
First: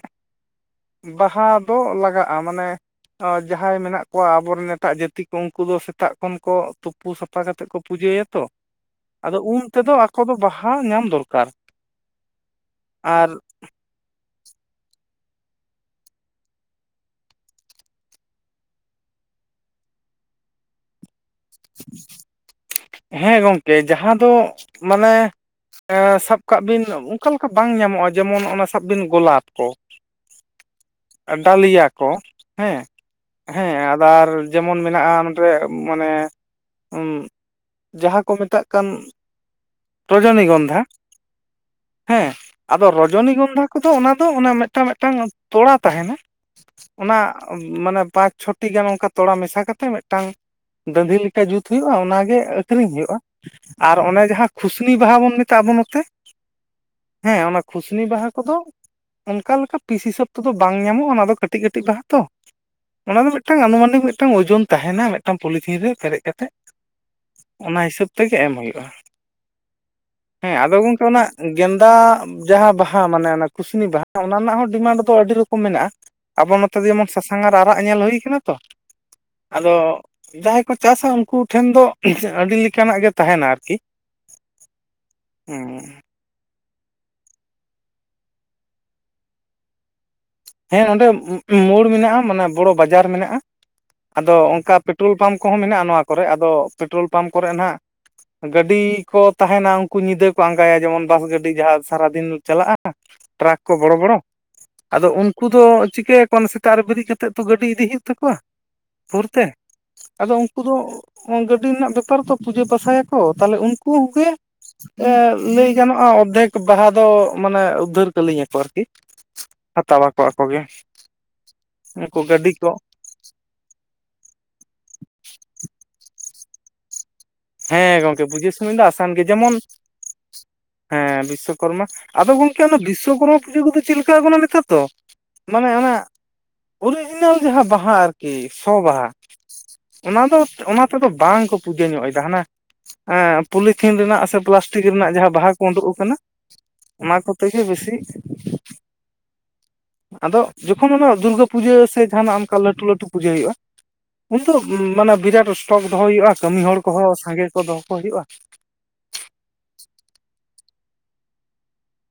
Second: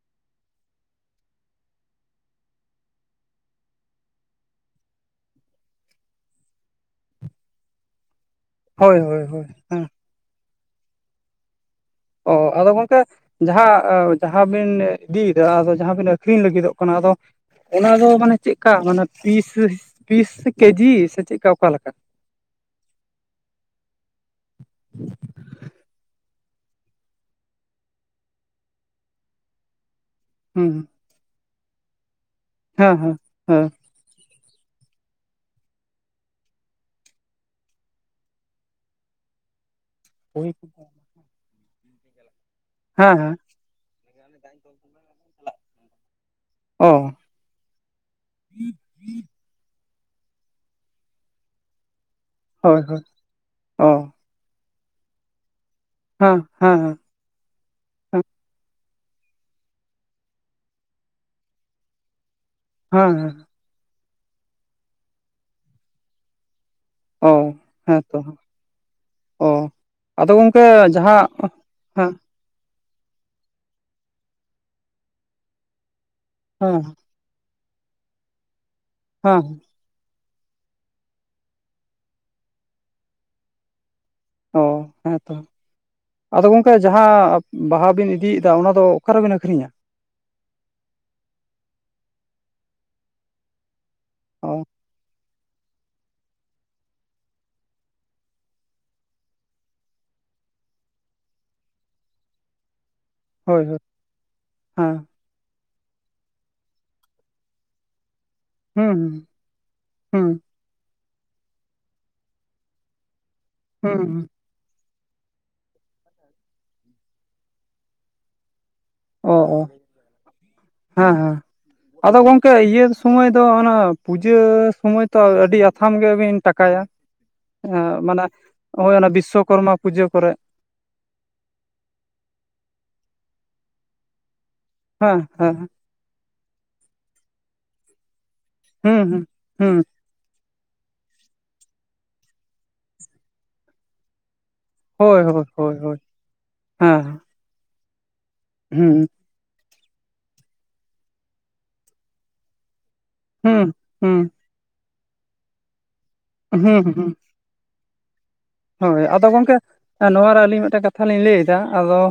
ᱵᱟᱦᱟ ᱫᱚ ᱞᱟᱜᱟᱜᱼᱟ ᱢᱟᱱᱮ ᱟ ᱡᱟᱦᱟᱸᱭ ᱢᱮᱱᱟᱜ ᱠᱚᱣᱟ ᱟᱵᱚᱨᱮᱱ ᱮᱴᱟᱜ ᱡᱟᱹᱛᱤ ᱠᱚ ᱩᱝᱠᱩ ᱫᱚ ᱥᱮᱛᱟᱜ ᱠᱷᱚᱱ ᱠᱚ ᱛᱩᱯᱩ ᱥᱟᱯ ᱯᱟ ᱠᱷᱟᱛᱮᱜ ᱠᱚ ᱯᱩᱡᱟᱹᱭᱟ ᱛᱚ ᱦᱳᱭ ᱦᱳᱭ ᱟᱫᱚ ᱦᱳᱭ ᱩᱱ ᱦᱮᱸ ᱛᱮᱫᱚ ᱟᱠᱚ ᱫᱚ ᱵᱟᱦᱟ ᱧᱟᱢ ᱫᱚᱨᱠᱟᱨ᱾ ᱚ ᱟᱫᱚ ᱜᱚᱝᱠᱮ ᱟᱨ ᱡᱟᱦᱟᱸ ᱮ ᱡᱟᱦᱟᱸ ᱵᱤᱱ ᱤᱫᱤᱭᱫᱟ ᱟᱫᱚ ᱡᱟᱦᱟᱸ ᱵᱤᱱ ᱟᱹᱷᱨᱤᱧ ᱞᱟᱹᱜᱤᱫᱚᱜ ᱠᱟᱱᱟ ᱟᱫᱚ ᱚᱱᱟ ᱫᱚ ᱢᱟᱱᱮ ᱪᱮᱜᱠᱟ ᱢᱟᱱᱮ ᱯᱤᱥ ᱤᱥ ᱯᱤᱥ ᱠᱮᱡᱤ ᱥᱮ ᱪᱮᱜ ᱥᱮ ᱚᱠᱟ ᱞᱮᱠᱟ? ᱦᱮᱸ, ᱜᱚᱢᱠᱮ ᱡᱟᱦᱟᱸ ᱫᱚ ᱢᱟᱱᱮ ᱥᱟᱵ ᱠᱟᱜ ᱵᱤᱱ ᱚᱝᱠᱟ ᱞᱮᱠᱟ ᱵᱟᱝ ᱧᱟᱢᱚᱜᱼᱟ ᱡᱮᱢᱚᱱ ᱚᱱᱟ ᱥᱟᱵ ᱵᱤᱱ ᱜᱳᱞᱟᱯ ᱠᱚ, ᱦᱩᱸ ᱦᱩᱸ, ᱟᱰᱟᱹᱞᱤᱭᱟ ᱠᱚ ᱦᱮᱸ ᱦᱮᱸ ᱟᱫᱟᱨ, ᱡᱮᱢᱚᱱ ᱢᱮᱱᱟᱜᱼᱟ ᱱᱚᱸᱰᱮ ᱢᱟᱱᱮ, ᱡᱟᱦᱟᱸ ᱠᱚ ᱢᱮᱛᱟᱜ ᱠᱟᱱ, ᱨᱚᱡᱚᱱᱤ ᱜᱚᱱᱫᱷᱟ, ᱦᱮᱸ ᱦᱮᱸ ᱟᱫᱚ ᱨᱚᱡᱚᱱᱤ ᱦᱮᱸ ᱜᱚᱱᱫᱷᱟ ᱠᱚ ᱫᱚ ᱚᱱᱟ ᱫᱚ ᱚᱱᱟ ᱢᱤᱫᱴᱟᱝ ᱢᱤᱫᱴᱟᱝ ᱛᱚᱲᱟ ᱛᱟᱦᱮᱱᱟ ᱾ ᱚ ᱚᱱᱟ ᱢᱟᱱᱮ ᱯᱟᱸᱪ ᱪᱷᱚᱴᱤ ᱜᱟᱱ ᱚᱝᱠᱟ ᱛᱚᱲᱟ ᱢᱮᱥᱟ ᱠᱟᱛᱮ ᱢᱤᱫ ᱴᱟᱝ ᱫᱟᱺᱫᱷᱤ ᱞᱮᱠᱟ ᱡᱩᱛ ᱦᱩᱭᱩᱜᱼᱟ ᱚᱱᱟ ᱜᱮ ᱦᱳᱭ ᱟᱹᱠᱷᱨᱤᱧ ᱦᱳᱭ ᱦᱩᱭᱩᱜᱼᱟ ᱚ ᱟᱨ ᱚᱱᱮ ᱡᱟᱦᱟᱸ ᱠᱷᱩᱥᱱᱤ ᱵᱟᱦᱟ ᱵᱚᱱ ᱢᱮᱛᱟᱜᱼᱟ ᱟᱵᱚ ᱱᱚᱛᱮ ᱦᱮᱸ ᱦᱮᱸ ᱦᱮᱸ, ᱦᱮᱸ, ᱚᱱᱟ ᱠᱷᱩᱥᱱᱤ ᱵᱟᱦᱟ ᱠᱚ ᱫᱚ ᱚᱝᱠᱟ ᱞᱮᱠᱟ ᱯᱤᱥ ᱦᱤᱥᱟᱹᱵᱽ ᱛᱮᱫᱚ ᱵᱟᱝ ᱧᱟᱢᱚᱜᱼᱟ ᱚᱱᱟ ᱫᱚ ᱠᱟᱹᱴᱤᱡ ᱠᱟᱹᱴᱤᱡ ᱵᱟᱦᱟ ᱛᱚ, ᱦᱮᱸ ᱚᱱᱟ ᱫᱚ ᱦᱮᱸ ᱢᱤᱫᱴᱟᱝ ᱟᱱᱩᱢᱟᱱᱤᱠ ᱢᱤᱫᱴᱟᱝ ᱳᱡᱚᱱ ᱛᱟᱦᱮᱱᱟ ᱢᱤᱫᱴᱟᱝ ᱯᱚᱞᱤᱛᱷᱤᱱ ᱨᱮ ᱯᱮᱨᱮᱡ ᱠᱟᱛᱮᱜ ᱾ ᱦᱚ, ᱦᱮᱸ ᱛᱚ ᱚ ᱟᱫᱚ ᱦᱮᱸ ᱜᱚᱢᱠᱮ ᱜᱚᱝᱠᱮ ᱚᱱᱟ ᱡᱟᱦᱟᱸ ᱦᱮᱸ ᱜᱮᱸᱫᱟ ᱡᱟᱦᱟᱸ ᱵᱟᱦᱟ ᱢᱟᱱᱮ ᱚᱱᱟ ᱠᱩᱥᱱᱤ ᱡᱟᱦᱟᱸ ᱵᱟᱦᱟ ᱚᱱᱟ ᱨᱮᱱᱟᱜ ᱦᱚᱸ ᱰᱤᱢᱟᱱᱰ ᱫᱚ ᱟᱹᱰᱤ ᱨᱚᱠᱚᱢ ᱢᱮᱱᱟᱜᱼᱟ, ᱟᱵᱚ ᱱᱚᱛᱮ ᱦᱮᱸ ᱡᱮᱢᱚᱱ ᱥᱟᱥᱟᱝ ᱟᱨ ᱟᱨᱟᱜ ᱧᱮᱞ ᱦᱩᱭ ᱟᱠᱟᱱᱟ ᱛᱚ, ᱦᱩᱸ, ᱟᱫᱚ ᱡᱟᱦᱟᱸᱭ ᱠᱚ ᱪᱟᱥᱟ ᱩᱱᱠᱩ ᱴᱷᱮᱱ ᱫᱚ ᱟᱹᱰᱤ ᱞᱮᱠᱟᱱᱟᱜ ᱜᱮ ᱛᱟᱦᱮᱱᱟ ᱟᱨᱠᱤ, [inaudible] [unintelligible] ᱟᱫᱚ ᱜᱚᱢᱠᱮ ᱡᱟᱦᱟᱸ ᱵᱟᱦᱟ ᱵᱤᱱ ᱤᱫᱤᱭᱮᱫᱟ ᱚᱱᱟ ᱫᱚ ᱚᱠᱟᱨᱮᱵᱤᱱ ᱟᱹᱠᱷᱨᱤᱧᱟ? ᱦᱮᱸ, ᱱᱚᱸᱰᱮ ᱢᱳᱲ ᱢᱮᱱᱟᱜᱼᱟ ᱢᱟᱱᱮ ᱵᱚᱲᱚ ᱵᱟᱡᱟᱨ ᱢᱮᱱᱟᱜᱼᱟ ᱟᱫᱚ ᱚ ᱚᱝᱠᱟ ᱯᱮᱴᱨᱳᱞ ᱯᱟᱢᱯ ᱠᱚ ᱦᱚᱸ ᱢᱮᱱᱟᱜᱼᱟ ᱱᱚᱣᱟ ᱠᱚᱨᱮ ᱟᱫᱚ ᱯᱮᱴᱨᱳᱞ ᱯᱟᱢᱯ ᱠᱚᱨᱮ ᱱᱟᱜ, ᱜᱟᱹᱰᱤ ᱠᱚ ᱛᱟᱦᱮᱱᱟ ᱩᱱᱠᱩ ᱧᱤᱫᱟᱹ ᱠᱚ ᱟᱸᱜᱟᱭᱟ ᱡᱮᱢᱚᱱ ᱵᱟᱥ ᱜᱟᱹᱰᱤ ᱡᱟᱦᱟᱸ ᱥᱟᱨᱟᱫᱤᱱ ᱪᱟᱞᱟᱜᱼᱟ ᱾ ᱴᱨᱟᱠ ᱦᱳᱭ ᱠᱚ ᱦᱳᱭ ᱵᱚᱲᱚ ᱵᱚᱲᱚ ᱦᱮᱸ ᱟᱫᱚ ᱩᱱ, ᱩᱱᱠᱩ ᱫᱚ ᱪᱤᱠᱟᱹᱭᱟ ᱠᱚ ᱥᱮᱛᱟᱜ ᱨᱮ ᱵᱮᱨᱮᱫ ᱠᱟᱛᱮᱫ ᱛᱚ ᱜᱟᱹᱰᱤ ᱤᱫᱤ ᱦᱩᱭᱩᱜ ᱛᱟᱠᱚᱣᱟ ᱦᱩᱸ ᱾ ᱵᱷᱳᱨ ᱛᱮ ᱟᱫᱚ ᱦᱩᱸ ᱩᱱᱠᱩ ᱫᱚ ᱜᱟᱹᱰᱤ ᱨᱮᱱᱟᱜ ᱵᱮᱯᱟᱨ ᱫᱚ ᱯᱩᱡᱟᱹ ᱯᱟᱥᱟᱭᱟ ᱛᱚ ᱛᱟᱦᱮᱞᱮ ᱩᱱᱠᱩ ᱦᱩᱸ ᱜᱮ, ᱦᱩᱸ ᱞᱟᱹᱭ ᱜᱟᱱᱚᱜᱼᱟ ᱚᱨᱫᱷᱮᱠ ᱵᱟᱦᱟ ᱫᱚ ᱢᱟᱱᱮ ᱩᱫᱽᱫᱷᱟᱹᱨ ᱠᱟᱹᱞᱤᱧᱟᱠᱚ ᱟᱨᱠᱤ, ᱚ ᱚ ᱦᱟᱛᱟᱣᱟᱠᱚ ᱟᱠᱚ ᱜᱮ ᱦᱮᱸ ᱦᱮᱸ, ᱟᱫᱚ ᱩᱱᱠᱩ ᱜᱚᱢᱠᱮ ᱜᱟᱹᱰᱤ ᱠᱚ ᱤᱭᱟᱹ ᱥᱚᱢᱚᱭ ᱫᱚ ᱚᱱᱟ ᱯᱩᱡᱟᱹ ᱥᱚᱢᱚᱭ ᱛᱚ ᱟᱹᱰᱤ ᱟᱛᱷᱟᱢ ᱜᱮᱵᱤᱱ ᱴᱟᱠᱟᱭᱟ ᱾ ᱦᱮᱸ ᱢᱟᱱᱮ ᱜᱚᱝᱠᱮ ᱯᱩᱡᱟᱹ ᱥᱩᱢᱚᱭ ᱫᱚ ᱦᱚᱸᱜᱼᱚᱭ ᱟᱥᱟᱱ ᱚᱱᱟ ᱜᱮ ᱡᱮᱢᱚᱱ ᱵᱤᱥᱥᱚᱠᱚᱨᱢᱟ ᱯᱩᱡᱟᱹ ᱠᱚᱨᱮ, ᱦᱮᱸ, ᱵᱤᱥᱥᱚᱠᱚᱨᱢᱟ ᱟᱫᱚ ᱜᱚᱢᱠᱮ ᱚᱱᱟ ᱵᱤᱥᱥᱚᱠᱚᱨᱢᱟ ᱯᱩᱡᱟᱹ ᱠᱚ ᱫᱚ ᱪᱮᱫ ᱞᱮᱠᱟ ᱠᱟᱱᱟ ᱱᱮᱛᱟᱨ? ᱛᱚ, ᱦᱮᱸ ᱦᱮᱸ ᱢᱟᱱᱮ ᱚᱱᱟ ᱚᱨᱤᱡᱤᱱᱟᱞ ᱡᱟᱦᱟᱸ ᱵᱟᱦᱟ ᱠᱤ ᱥᱚ ᱦᱩᱸ ᱵᱟᱦᱟ ᱦᱩᱸ ᱦᱩᱸ ᱚᱱᱟ ᱫᱚ ᱚᱱᱟ ᱛᱮ ᱫᱚ ᱵᱟᱝ ᱠᱚ ᱯᱩᱡᱟᱹ ᱧᱚᱜᱼᱟ, ᱦᱟᱱᱟ ᱯᱚᱞᱤᱛᱷᱤᱱ ᱨᱮᱱᱟᱜ ᱥᱮ ᱨᱮᱱᱟᱜ ᱦᱳᱭ ᱦᱳᱭ ᱡᱟᱦᱟᱸ ᱠᱚ ᱦᱳᱭ ᱩᱰᱩᱠ ᱦᱳᱭ ᱟᱠᱟᱱᱟ ᱾ ᱦᱮᱸ ᱚᱱᱟ ᱠᱚ ᱛᱮᱜᱮ ᱵᱮᱥᱤ, ᱦᱩᱸ, ᱟᱫᱚ ᱡᱚᱠᱷᱚᱱ ᱚᱱᱟ ᱫᱩᱨᱜᱟᱹ ᱯᱩᱡᱟᱹ ᱥᱮ ᱡᱟᱦᱟᱱᱟᱜ ᱚᱝᱠᱟ ᱞᱟᱹᱴᱩ ᱞᱟᱹᱴᱩ ᱯᱩᱡᱟᱹ ᱦᱩᱭᱩᱜᱼᱟ ᱦᱩᱸ ᱦᱩᱸ ᱩᱱ ᱢᱟᱱᱮ ᱵᱤᱨᱟᱴ ᱥᱴᱚᱠ ᱫᱚᱦᱚ ᱦᱩᱭᱩᱜᱼᱟ ᱠᱟᱹᱢᱤ ᱦᱩᱸ ᱦᱚᱲ ᱦᱩᱸ ᱠᱚᱦᱚᱸ ᱥᱟᱸᱜᱮ ᱠᱚ ᱫᱚ ᱦᱚ ᱠᱚ ᱦᱩᱭᱩᱜᱼᱟ ᱾ ᱦᱳᱭ ᱟᱫᱚ ᱜᱚᱢᱠᱮ ᱱᱚᱣᱟ ᱨᱮ ᱟᱹᱞᱤᱧ ᱢᱤᱫ ᱴᱮᱱ ᱠᱟᱛᱷᱟ ᱞᱤᱧ ᱞᱟᱹᱭᱮᱫᱟ ᱟᱫᱚ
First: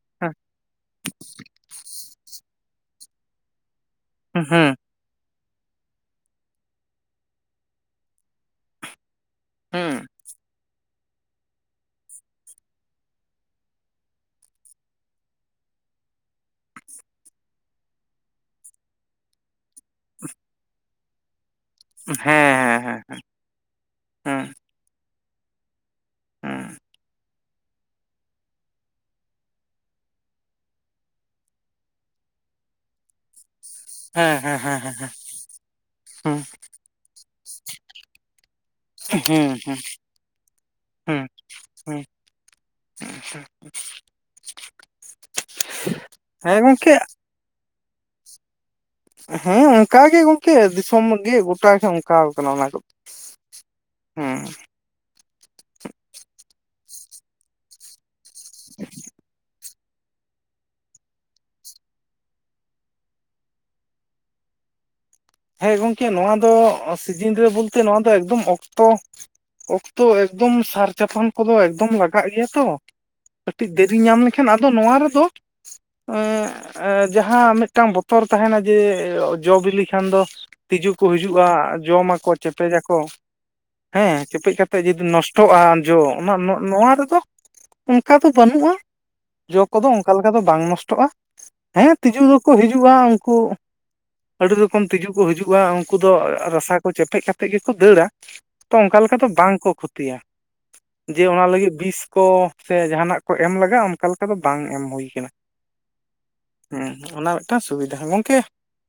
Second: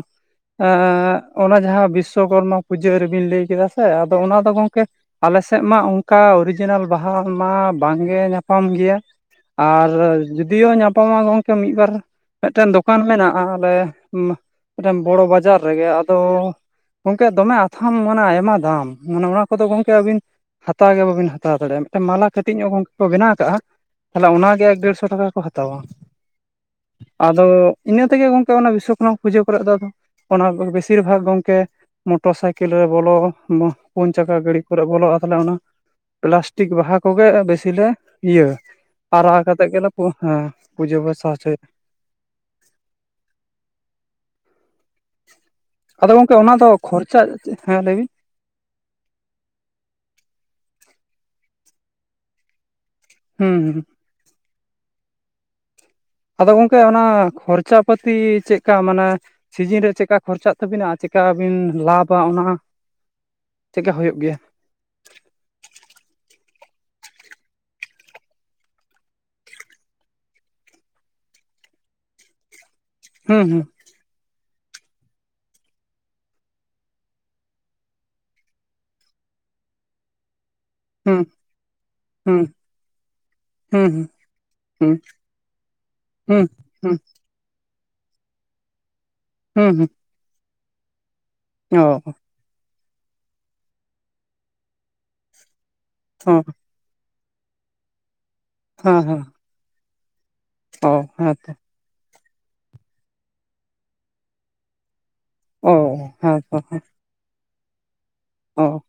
ᱚᱱᱟ ᱡᱟᱦᱟᱸ ᱵᱤᱥᱥᱚᱠᱚᱨᱢᱟ ᱯᱩᱡᱟᱹ ᱨᱮ ᱵᱤᱱ ᱞᱟᱹᱭ ᱠᱮᱫᱟ ᱥᱮ ᱟᱫᱚ ᱚᱱᱟ ᱦᱮᱸ ᱫᱚ ᱦᱩᱸ ᱜᱚᱝᱠᱮ ᱟᱞᱮ ᱥᱮᱫ ᱢᱟ ᱚᱝᱠᱟ ᱚᱨᱤᱡᱤᱱᱟᱞ ᱵᱟᱦᱟ ᱢᱟ ᱵᱟᱝᱜᱮ ᱧᱟᱯᱟᱢ ᱜᱮᱭᱟ ᱾ ᱟᱨ ᱦᱩᱸ ᱡᱩᱫᱤᱭᱳ ᱧᱟᱯᱟᱢᱟ ᱜᱚᱢᱠᱮ ᱢᱤᱫ ᱵᱟᱨ ᱢᱤᱫᱴᱮᱱ ᱫᱚᱠᱟᱱ ᱢᱮᱱᱟᱜᱼᱟ ᱟᱞᱮ ᱢᱤᱫᱴᱮᱱ ᱵᱚᱲᱚ ᱵᱟᱡᱟᱨ ᱨᱮᱜᱮ ᱟᱫᱚ ᱜᱚᱢᱠᱮ ᱫᱚᱢᱮ ᱟᱛᱷᱟᱢ ᱢᱟᱱᱮ ᱟᱭᱢᱟ ᱫᱟᱢ ᱢᱟᱱᱮ ᱚᱱᱟ ᱠᱚᱫᱚ ᱜᱚᱢᱠᱮ ᱟᱹᱵᱤᱱ ᱦᱟᱛᱟᱣ ᱜᱮ ᱵᱟᱹᱵᱤᱱ ᱦᱟᱛᱟᱣ ᱫᱟᱲᱮᱭᱟᱜᱼᱟ ᱾ ᱢᱟᱞᱟ ᱠᱟᱹᱴᱤᱡ ᱦᱮᱸ ᱧᱚᱜ ᱦᱮᱸ ᱜᱚᱝᱠᱮ ᱠᱚ ᱵᱮᱱᱟᱣ ᱠᱟᱜᱼᱟ ᱛᱟᱦᱚᱞᱮ ᱦᱮᱸ ᱚᱱᱟᱜᱮ ᱮᱠ ᱰᱮᱲᱥᱚ ᱴᱟᱠᱟ ᱠᱚ ᱦᱟᱛᱟᱣᱟ ᱦᱮᱸ ᱦᱮᱸ ᱾ ᱟᱫᱚ ᱤᱱᱟᱹ ᱛᱮᱜᱮ ᱜᱚᱝᱠᱮ ᱚᱱᱟ ᱵᱤᱥᱥᱚᱠᱨᱢᱟ ᱯᱩᱡᱟᱹ ᱠᱚᱨᱮᱫ ᱫᱚ ᱟᱫᱚ ᱚᱱᱟ ᱵᱮᱥᱤᱨ ᱵᱷᱟᱜᱽ ᱜᱚᱢᱠᱮ ᱢᱚᱴᱚᱨ ᱥᱟᱭᱠᱮᱞ ᱨᱮ ᱵᱚᱞᱚ ᱚᱱᱟ ᱯᱩᱱ ᱪᱟᱠᱟ ᱦᱮᱸ ᱦᱮᱸ ᱜᱟᱹᱰᱤ ᱦᱮᱸ ᱦᱮᱸ ᱵᱚᱞᱚᱜᱼᱟ ᱛᱟᱦᱚᱞᱮ ᱚᱱᱟ ᱦᱩᱸ ᱯᱞᱟᱥᱴᱤᱠ ᱵᱟᱦᱟ ᱠᱚᱜᱮ ᱵᱮᱥᱤ ᱞᱮ ᱤᱭᱟᱹ ᱟᱨᱟᱣ ᱦᱩᱸ ᱠᱟᱛᱮᱜ ᱦᱩᱸ ᱜᱮᱞᱮ ᱦᱮᱸ ᱯᱩᱡᱟᱹ ᱯᱟᱥᱟ ᱦᱚᱪᱚᱭᱟ ᱾ ᱦᱩᱸ ᱩᱸ ᱦᱩᱸ᱾ ᱟᱫᱚ ᱜᱚᱝᱠᱮ ᱚᱱᱟ ᱦᱮᱸ ᱫᱚ ᱜᱚᱝᱠᱮ ᱠᱷᱚᱨᱪᱟ ᱦᱮᱸ ᱞᱟᱹᱭ ᱵᱤᱱ ᱦᱮᱸ ᱚᱱᱠᱟ ᱜᱮ ᱜᱚᱝᱠᱮ ᱫᱤᱥᱚᱢ ᱜᱮ ᱜᱚᱴᱟᱮ ᱚᱱᱠᱟ ᱠᱟᱱᱟ ᱚᱱᱟ ᱠᱚᱫᱚ ᱾ ᱦᱩᱸ ᱦᱩᱸ ᱾ ᱦᱩᱸ᱾ ᱟᱫᱚ ᱜᱚᱝᱠᱮ ᱚᱱᱟ ᱠᱷᱚᱨᱪᱟ ᱯᱟᱹᱛᱤ ᱪᱮᱫᱠᱟ ᱢᱟᱱᱮ ᱥᱤᱡᱤᱱ ᱨᱮ ᱪᱮᱫᱠᱟ ᱠᱷᱚᱨᱪᱟᱜ ᱛᱟᱹᱵᱤᱱᱟ ᱪᱮᱠᱟ ᱵᱤᱱ ᱞᱟᱵᱟ ᱚᱱᱟ ᱪᱮᱫᱠᱟ ᱦᱩᱭᱩᱜ ᱜᱮᱭᱟ? ᱦᱮᱸ ᱜᱚᱢᱠᱮ ᱱᱚᱣᱟ ᱫᱚ ᱚ ᱥᱤᱡᱤᱱ ᱨᱮ ᱵᱚᱞᱛᱮ ᱱᱚᱣᱟ ᱫᱚ ᱮᱠᱫᱚᱢ ᱚᱠᱛᱚ ᱚᱠᱛᱚ ᱮᱠᱫᱚᱢ ᱥᱟᱨ ᱪᱟᱯᱟᱱ ᱠᱚᱫᱚ ᱮᱠᱫᱚᱢ ᱞᱟᱜᱟᱜ ᱜᱮᱭᱟ ᱛᱚ ᱦᱩᱸ ᱦᱩᱸ ᱠᱟᱹᱴᱤᱡ ᱫᱮᱨᱤ ᱧᱟᱢ ᱞᱮᱠᱷᱟᱱ ᱟᱫᱚ ᱱᱚᱣᱟ ᱨᱮᱫᱚ ᱮᱸᱜ ᱡᱟᱦᱟᱸ ᱢᱤᱫᱴᱟᱝ ᱵᱚᱛᱚᱨ ᱛᱟᱦᱮᱸᱱᱟ ᱡᱮ ᱡᱚ ᱵᱤᱞᱤ ᱠᱷᱟᱱ ᱫᱚ ᱛᱤᱡᱩ ᱠᱚ ᱦᱤᱡᱩᱜᱼᱟ ᱡᱚᱢᱟᱠᱚ ᱦᱩᱸ ᱪᱮᱯᱮᱡᱟᱠᱚ ᱾ ᱦᱩᱸ ᱦᱮᱸ ᱪᱮᱯᱮᱡ ᱠᱟᱛᱮ ᱦᱩᱸ ᱦᱩᱸ ᱡᱩᱫᱤ ᱱᱚᱥᱴᱚᱜᱼᱟ ᱡᱚ ᱚᱱᱟ ᱦᱩᱸ ᱱᱚ ᱱᱚᱣᱟ ᱨᱮᱫᱚ ᱚᱝᱠᱟ ᱫᱚ ᱵᱟᱹᱱᱩᱜᱼᱟ ᱡᱚ ᱦᱩᱸ ᱠᱚᱫᱚ ᱦᱩᱸ ᱚᱱᱠᱟ ᱞᱮᱠᱟ ᱫᱚ ᱵᱟᱝ ᱱᱚᱥᱴᱚᱜᱼᱟ ᱦᱮᱸ ᱛᱤᱡᱩ ᱠᱚ ᱦᱤᱡᱩᱜᱼᱟ ᱩᱱᱠᱩ ᱟᱹᱰᱤ ᱨᱚᱠᱚᱢ ᱛᱤᱡᱩ ᱠᱚ ᱦᱤᱡᱩᱜᱼᱟ ᱩᱱᱠᱩ ᱫᱚ ᱨᱟᱥᱟ ᱠᱚ ᱠᱚ ᱪᱮᱯᱮᱫ ᱠᱟᱛᱮᱫ ᱜᱮᱠᱚ ᱫᱟᱹᱲᱟ ᱛᱚ ᱚᱱᱠᱟ ᱞᱮᱠᱟ ᱦᱩᱸ ᱫᱚ ᱵᱟᱝ ᱠᱚ ᱠᱷᱚᱛᱤᱭᱟ ᱚ ᱾ ᱡᱮ ᱚᱱᱟ ᱞᱟᱹᱜᱤᱫ ᱵᱤᱥ ᱠᱚ ᱥᱮ ᱡᱟᱦᱟᱸᱱᱟᱜ ᱠᱚ ᱮᱢ ᱞᱟᱜᱟᱜᱼᱟ ᱚᱱᱠᱟ ᱞᱮᱠᱟ ᱫᱚ ᱵᱟᱝ ᱮᱢ ᱦᱩᱭ ᱠᱟᱱᱟ ᱾ ᱚ ᱦᱮᱸ ᱛᱚ ᱦᱮᱸ᱾ ᱚᱱᱟ ᱢᱤᱫᱴᱟᱝ ᱥᱤᱵᱤᱫᱷᱟ ᱜᱚᱝᱠᱮ ᱚ᱾